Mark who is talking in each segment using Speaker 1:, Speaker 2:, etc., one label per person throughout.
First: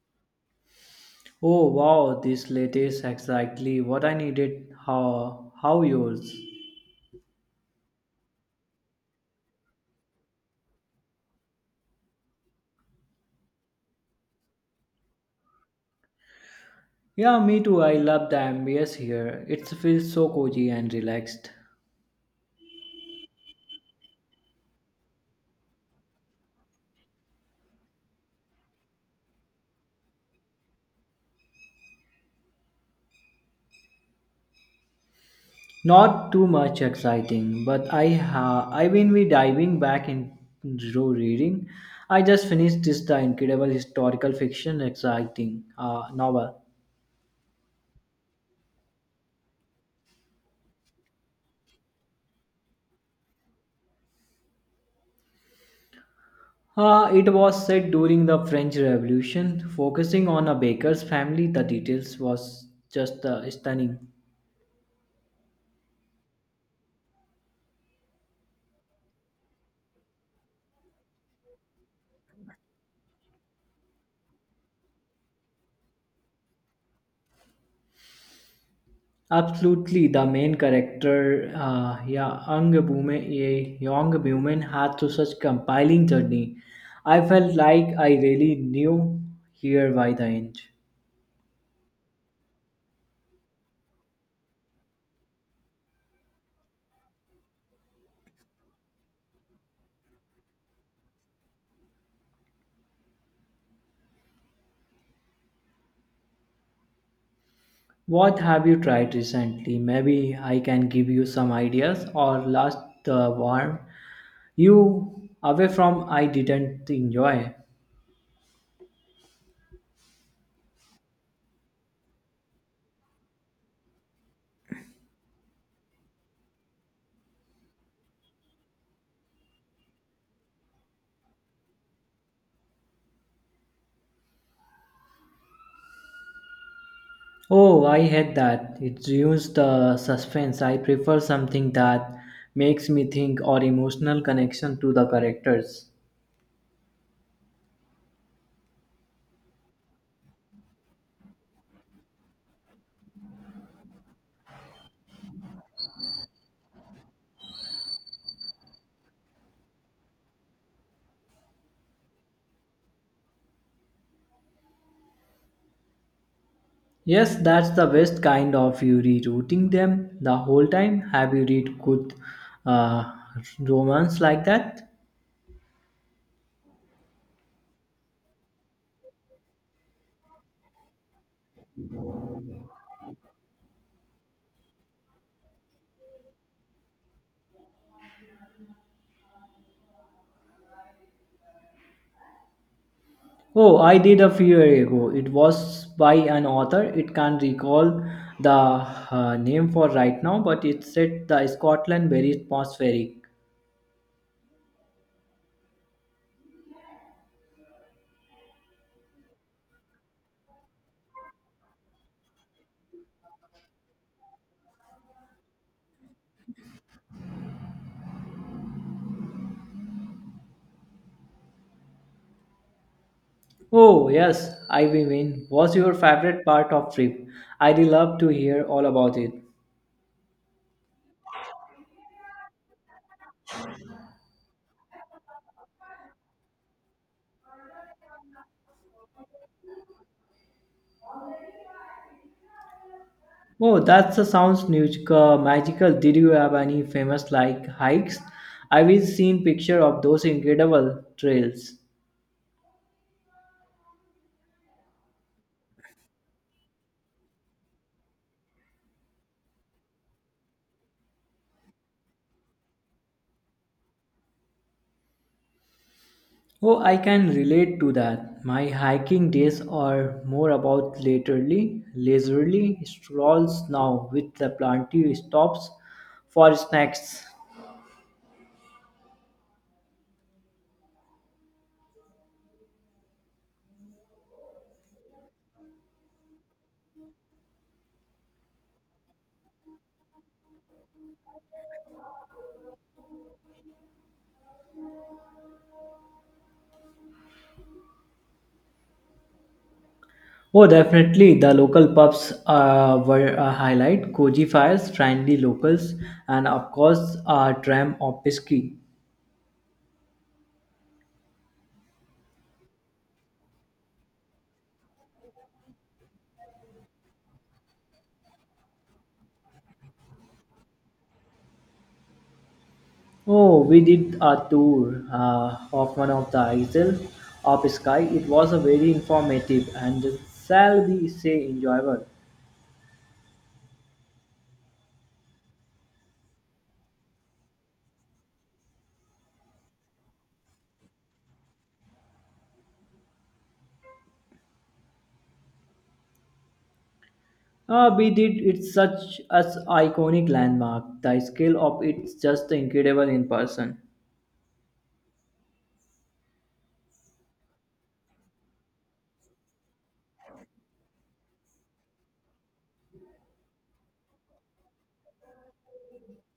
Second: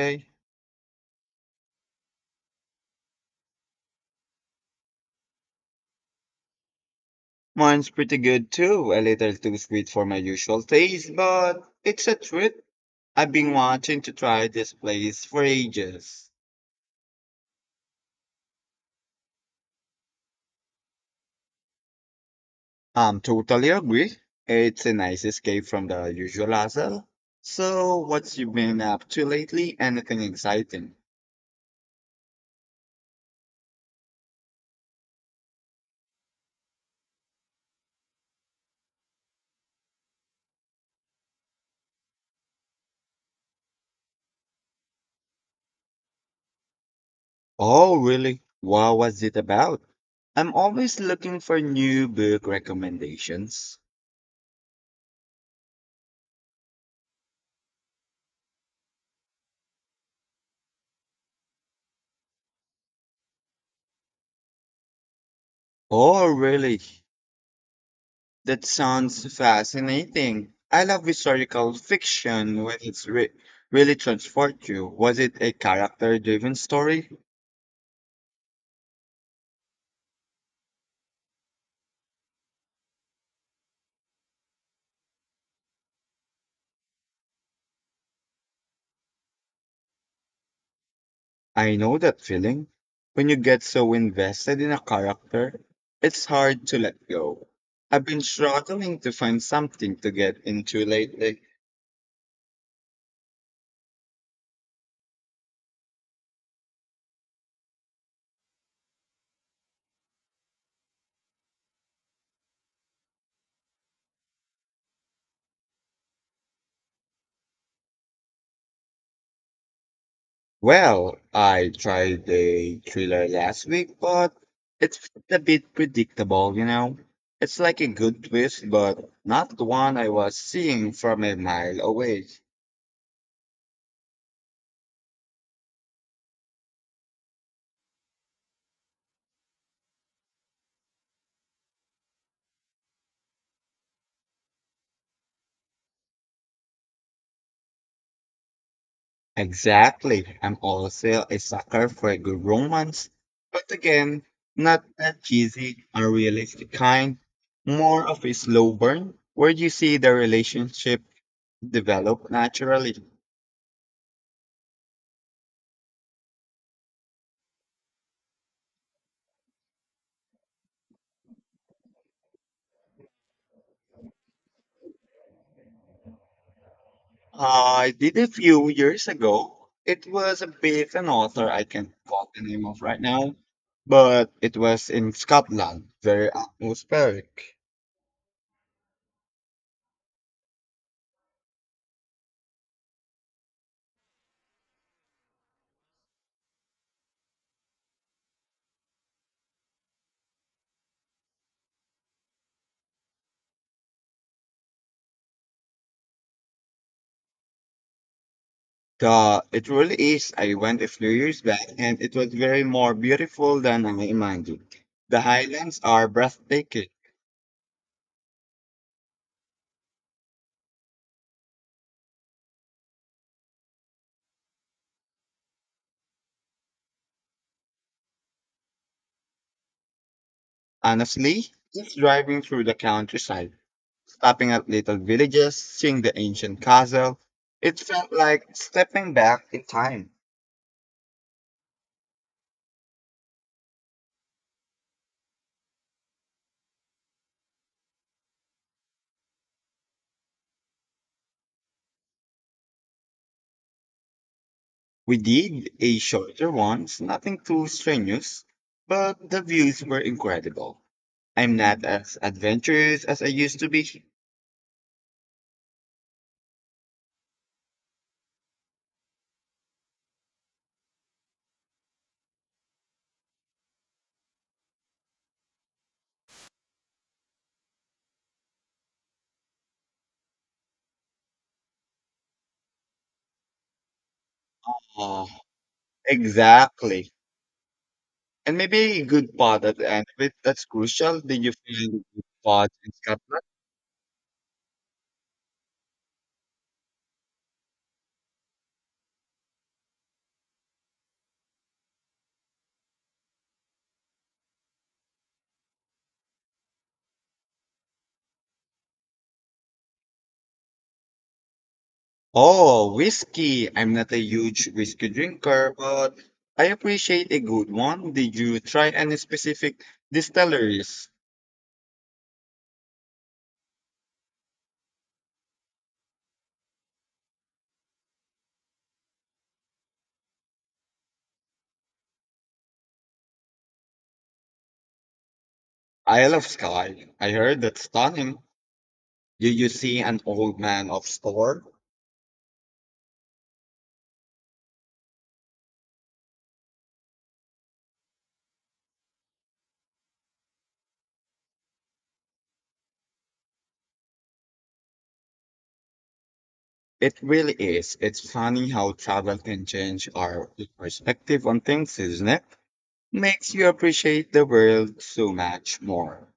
Speaker 1: Hey,
Speaker 2: Oh wow, this latest exactly what I needed. How yours?
Speaker 1: mine's pretty good too. A little too sweet for my usual taste, but it's a treat. I've been wanting to try this place for ages.
Speaker 2: Yeah, me too. I love the ambience here. It feels so cozy and relaxed.
Speaker 1: Totally agree. It's a nice escape from the usual hassle. So, what's you been up to lately? Anything exciting?
Speaker 2: Not too much exciting, but I will be diving back into reading. I just finished this the incredible historical fiction exciting novel.
Speaker 1: Oh, really? What was it about? I'm always looking for new book recommendations.
Speaker 2: It was set during the French Revolution, focusing on a baker's family. The details was just stunning.
Speaker 1: Oh, really? That sounds fascinating. I love historical fiction when really transport you. Was it a character-driven story?
Speaker 2: Absolutely, the main character, young Bume, a young woman, had to such compiling journey. I felt like I really knew here by the end.
Speaker 1: I know that feeling. When you get so invested in a character, it's hard to let go. I've been struggling to find something to get into lately.
Speaker 2: What have you tried recently? Maybe I can give you some ideas or last the warm you away from I didn't enjoy.
Speaker 1: Well, I tried a thriller last week, but it's a bit predictable, you know. It's like a good twist, but not the one I was seeing from a mile away.
Speaker 2: Oh, I hate that. It ruins the suspense. I prefer something that makes me think or emotional connection to the characters.
Speaker 1: Exactly. I'm also a sucker for a good romance, but again, not that cheesy or realistic kind. More of a slow burn where you see the relationship develop naturally.
Speaker 2: Yes, that's the best kind of you rerouting them the whole time. Have you read good uh, romance like that?
Speaker 1: I did a few years ago. It was with an author I can't call the name of right now, but it was in Scotland, very atmospheric.
Speaker 2: Oh, I did a few years ago. It was by an author. It can't recall the name for right now, but it said the Scotland very atmospheric.
Speaker 1: It really is. I went a few years back and it was very more beautiful than I imagined. The highlands are breathtaking.
Speaker 2: Oh yes, I mean, was your favorite part of trip? I'd love to hear all about it.
Speaker 1: Honestly, just driving through the countryside, stopping at little villages, seeing the ancient castle, it felt like stepping back in time.
Speaker 2: Oh, that's a magical. Did you have any famous like hikes? I've seen picture of those incredible trails.
Speaker 1: We did a shorter ones, nothing too strenuous, but the views were incredible. I'm not as adventurous as I used to be.
Speaker 2: Oh, I can relate to that. My hiking days are more about leisurely strolls now with the plenty stops for snacks.
Speaker 1: Uh, Exactly. And maybe a good pod at the end of it. That's crucial. Did you find a good pod in Scotland?
Speaker 2: Oh, definitely. The local pubs were a highlight. Koji fires, friendly locals, and of course, a dram of whiskey.
Speaker 1: Oh, whiskey. I'm not a huge whiskey drinker, but I appreciate a good one. Did you try any specific distilleries?
Speaker 2: Oh, we did a tour of one of the isles of Sky. It was a very informative and shall we say enjoyable.
Speaker 1: Isle of Skye. I heard that's stunning. You see an old man of store.
Speaker 2: We did it such as iconic landmark. The scale of it's just incredible in person.
Speaker 1: It really is. It's funny how travel can change our perspective on things, isn't it? Makes you appreciate the world so much more.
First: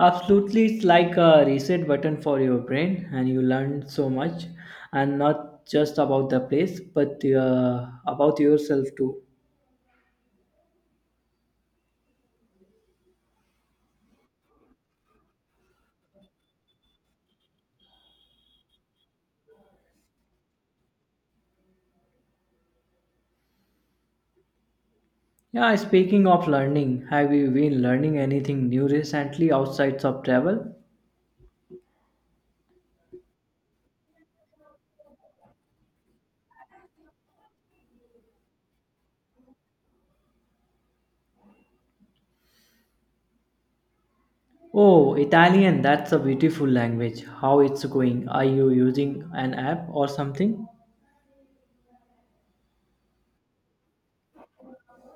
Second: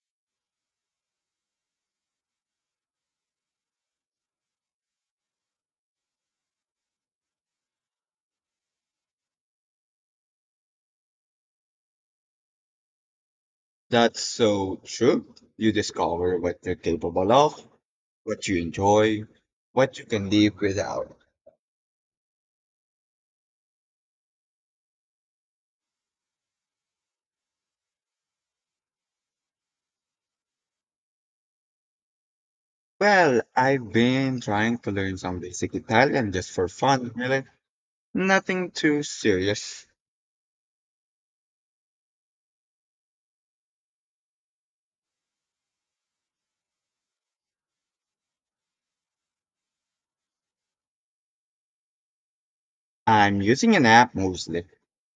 Speaker 2: Absolutely, it's like a reset button for your brain, and you learn so much, and not just about the place, but about yourself too.
Speaker 1: That's so true. You discover what you're capable of, what you enjoy, what you can live without.
Speaker 2: Yeah, speaking of learning, have you been learning anything new recently outside of travel?
Speaker 1: Well, I've been trying to learn some basic Italian just for fun, really. Nothing too serious.
Speaker 2: Oh, Italian, that's a beautiful language. How it's going? Are you using an app or something?
Speaker 1: I'm using an app mostly,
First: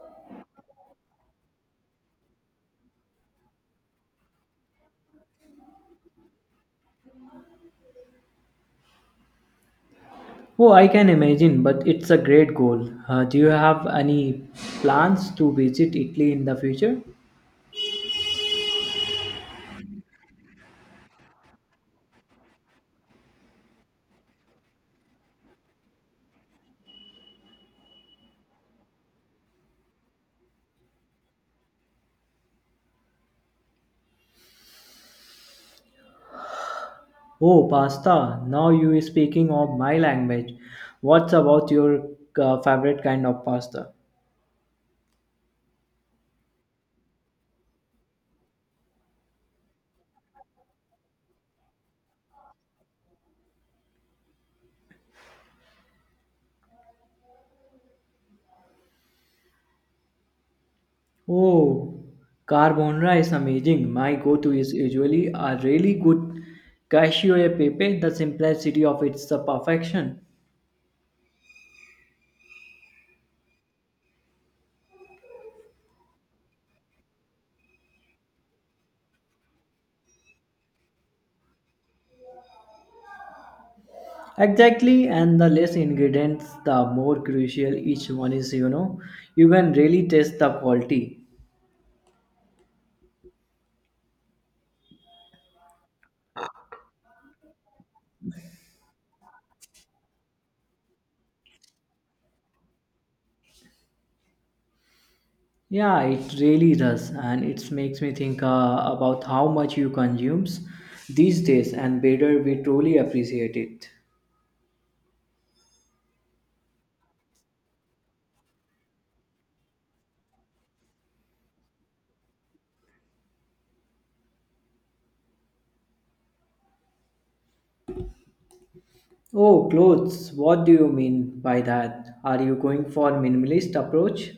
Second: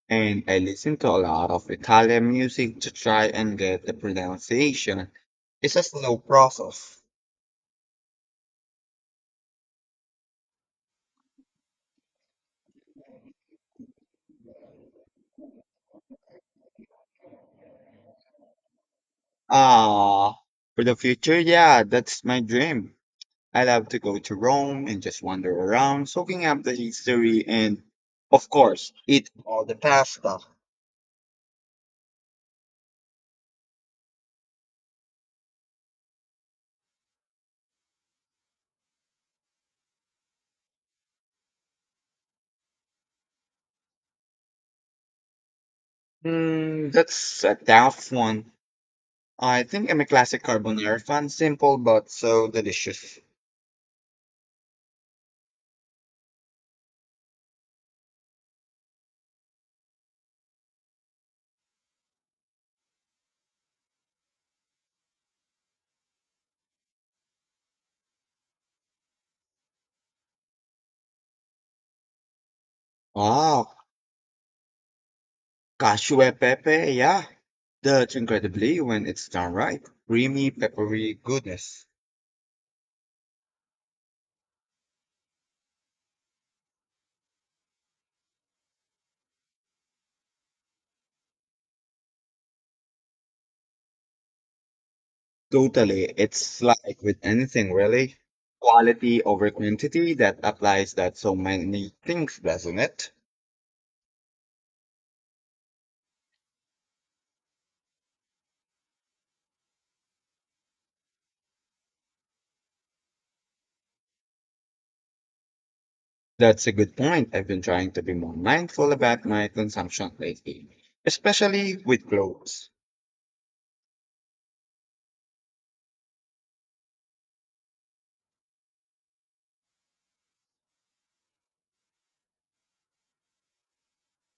Speaker 1: and I listen to a lot of Italian music to try and get the pronunciation. It's a slow process.
Speaker 2: Oh, I can imagine, but it's a great goal. Do you have any plans to visit Italy in the future?
Speaker 1: Ah, for the future, yeah, that's my dream. I love to go to Rome and just wander around, soaking up the history and, of course, eat all the pasta.
Speaker 2: Oh, pasta. Now you is speaking of my language. What's about your favorite kind of pasta?
Speaker 1: Hmm, that's a tough one. I think I'm a classic carbonara fan, simple but so delicious.
Speaker 2: Oh, carbonara is amazing. My go-to is usually a really good cashew pepe. The simplicity of it's the perfection.
Speaker 1: Ah. Cashew and pepe, yeah. That's incredibly when it's done right. Creamy, peppery goodness.
Speaker 2: Exactly, and the less ingredients, the more crucial each one is. You know, you can really taste the quality.
Speaker 1: Totally. It's like with anything really. Quality over quantity that applies that so many things, doesn't it?
Speaker 2: Yeah, it really does, and it makes me think about how much you consumes these days, and better we truly appreciate it.
Speaker 1: That's a good point. I've been trying to be more mindful about my consumption lately, especially with clothes.
Speaker 2: Oh, clothes. What do you mean by that? Are you going for minimalist approach?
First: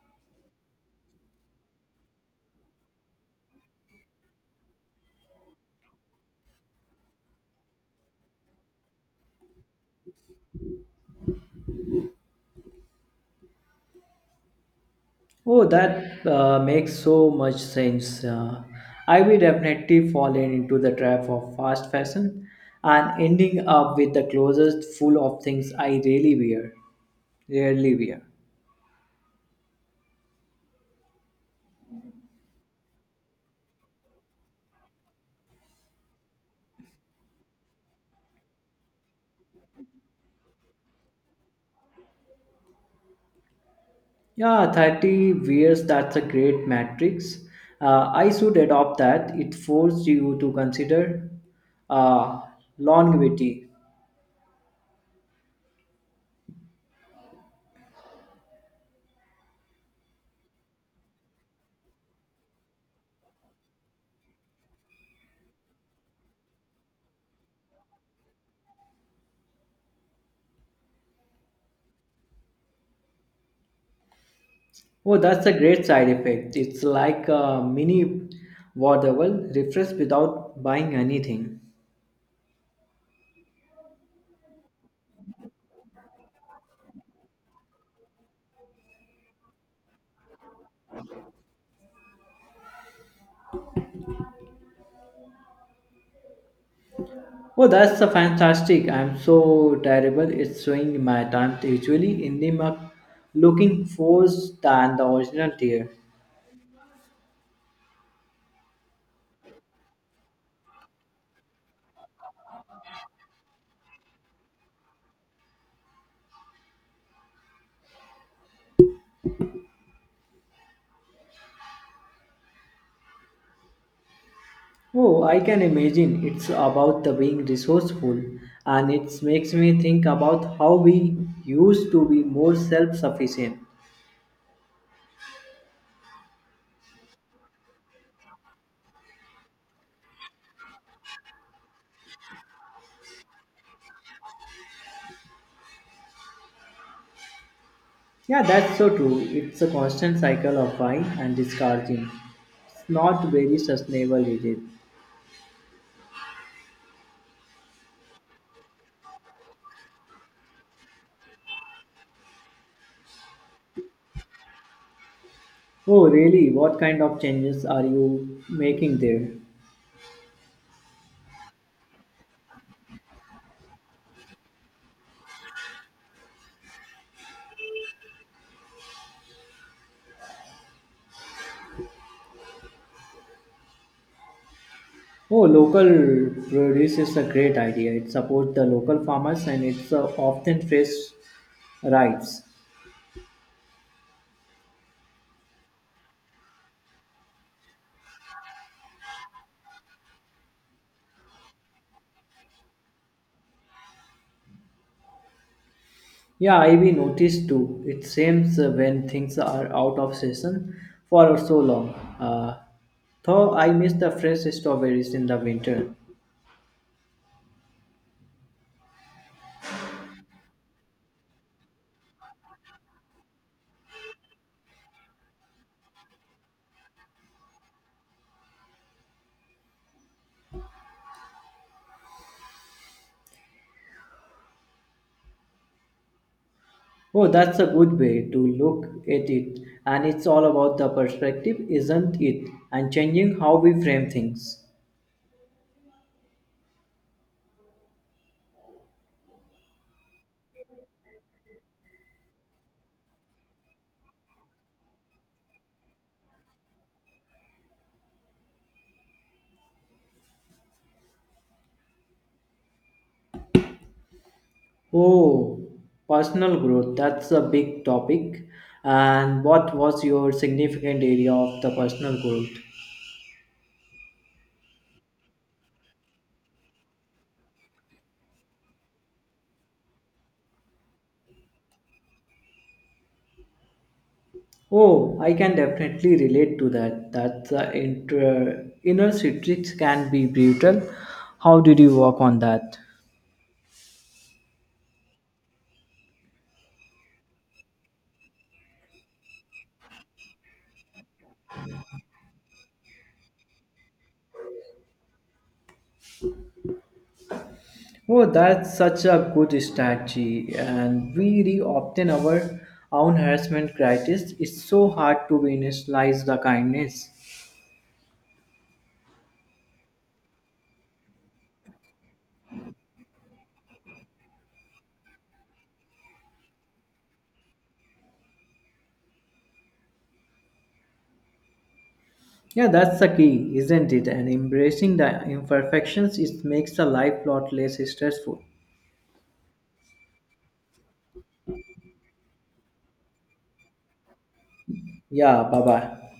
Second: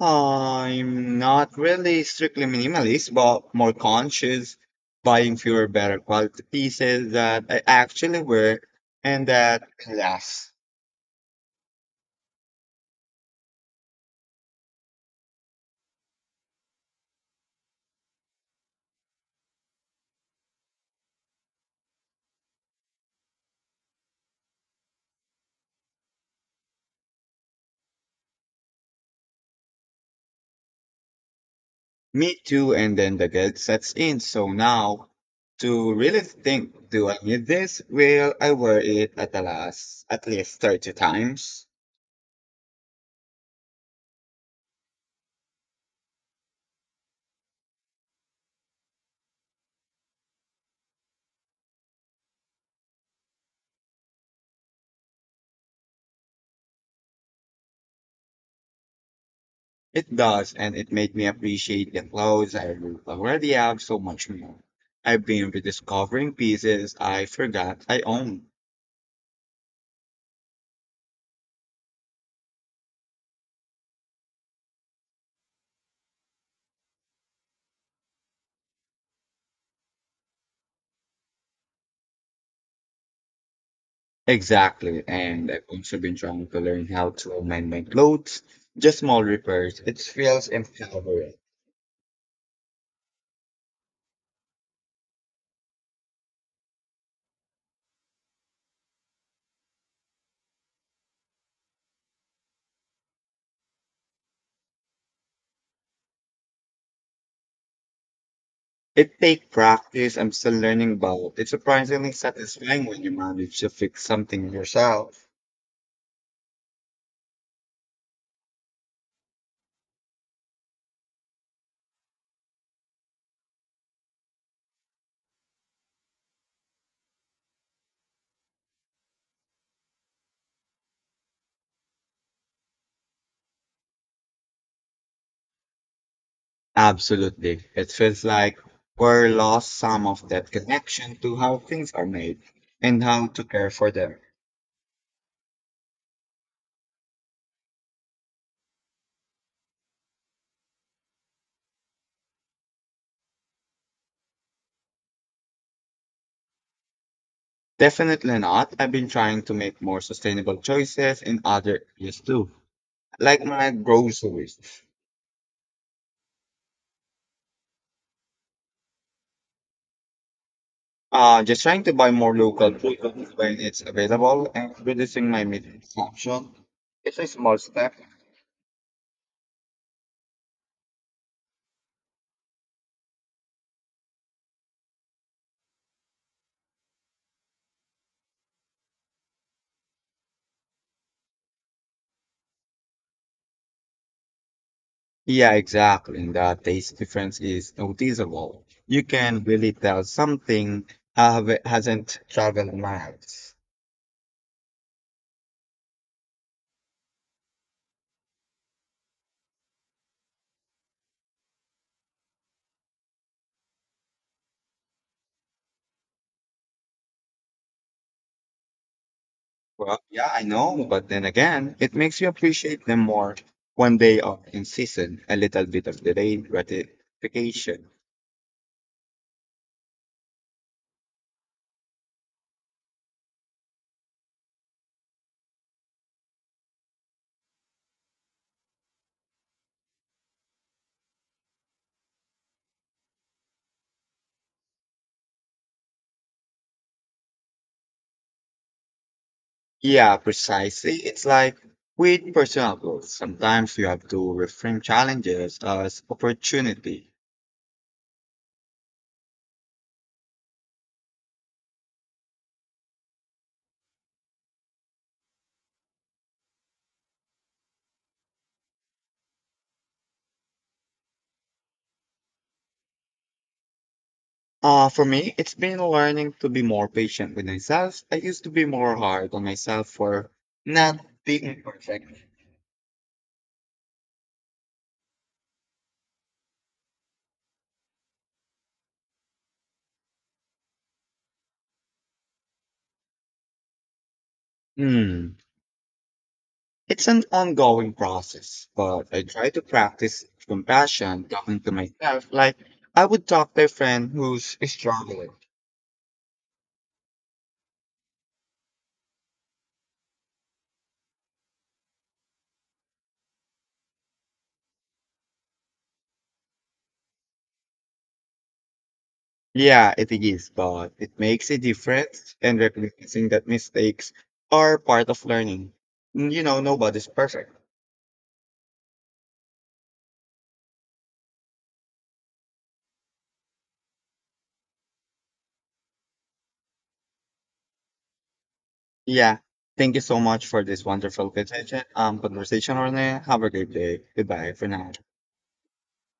Speaker 1: I'm not really strictly minimalist, but more conscious, buying fewer better quality pieces that I actually wear and that last.
Speaker 2: Oh, that makes so much sense. I will definitely fall into the trap of fast fashion and ending up with the closest full of things I really wear. Rarely wear.
Speaker 1: Me too, and then the guilt sets in. So now, to really think, do I need this? Will I wear it at the last at least 30 times?
Speaker 2: Yeah, 30 wears, that's a great matrix. I should adopt that. It forces you to consider uh, longevity.
Speaker 1: It does, and it made me appreciate the clothes I already have so much more. I've been rediscovering pieces I forgot I owned.
Speaker 2: Oh, that's a great side effect. It's like a mini Wordable, refresh without buying anything.
Speaker 1: Exactly. And I've also been trying to learn how to mend my clothes, just small repairs. It feels empowering.
Speaker 2: Oh, that's a fantastic. I'm so terrible. It's showing my time usually in the mug looking forced than the original tier.
Speaker 1: It takes practice. I'm still learning about. It's surprisingly satisfying when you manage to fix something yourself.
Speaker 2: Oh, I can imagine. It's about the being resourceful and it makes me think about how we used to be more self-sufficient.
Speaker 1: Absolutely. It feels like we're lost some of that connection to how things are made and how to care for them.
Speaker 2: Yeah, that's so true. It's a constant cycle of buying and discarding. It's not very sustainable, is it?
Speaker 1: Definitely not. I've been trying to make more sustainable choices in other areas too, like my groceries.
Speaker 2: Oh, really? What kind of changes are you making there?
Speaker 1: Just trying to buy more local food when it's available and reducing my meat consumption. It's a small step.
Speaker 2: Oh, local produce is a great idea. It supports the local farmers and it's often fresh arrives.
Speaker 1: Yeah, exactly. The taste difference is noticeable. You can really tell something hasn't traveled miles.
Speaker 2: Yeah, I we noticed too. It seems when things are out of season for so long. Though I miss the fresh strawberries in the winter.
Speaker 1: Well, yeah, I know, but then again, it makes you appreciate them more when they are in season. A little bit of delayed gratification.
Speaker 2: Oh, that's a good way to look at it. And it's all about the perspective, isn't it? And changing how we frame things.
Speaker 1: Yeah, precisely. It's like with personal growth. Sometimes you have to reframe challenges as opportunity.
Speaker 2: Oh, personal growth, that's a big topic. And what was your significant area of the personal growth?
Speaker 1: For me, it's been learning to be more patient with myself. I used to be more hard on myself for not being perfect.
Speaker 2: Oh, I can definitely relate to that. That the inner citrix can be brutal. How did you work on that?
Speaker 1: Hmm. It's an ongoing process, but I try to practice compassion, talking to myself like I would talk to a friend who's struggling.
Speaker 2: Oh, that's such a good strategy, and we re-obtain our own harassment critics. It's so hard to initialize the kindness.
Speaker 1: Yeah, it is, but it makes a difference and recognizing that mistakes are part of learning. You know, nobody's perfect.
Speaker 2: Yeah, that's the key, isn't it? And embracing the imperfections, it makes the life lot less stressful.
Speaker 1: Yeah. Thank you so much for this wonderful conversation, Orne. Have a great day. Goodbye for now.
Speaker 2: Yeah, bye bye.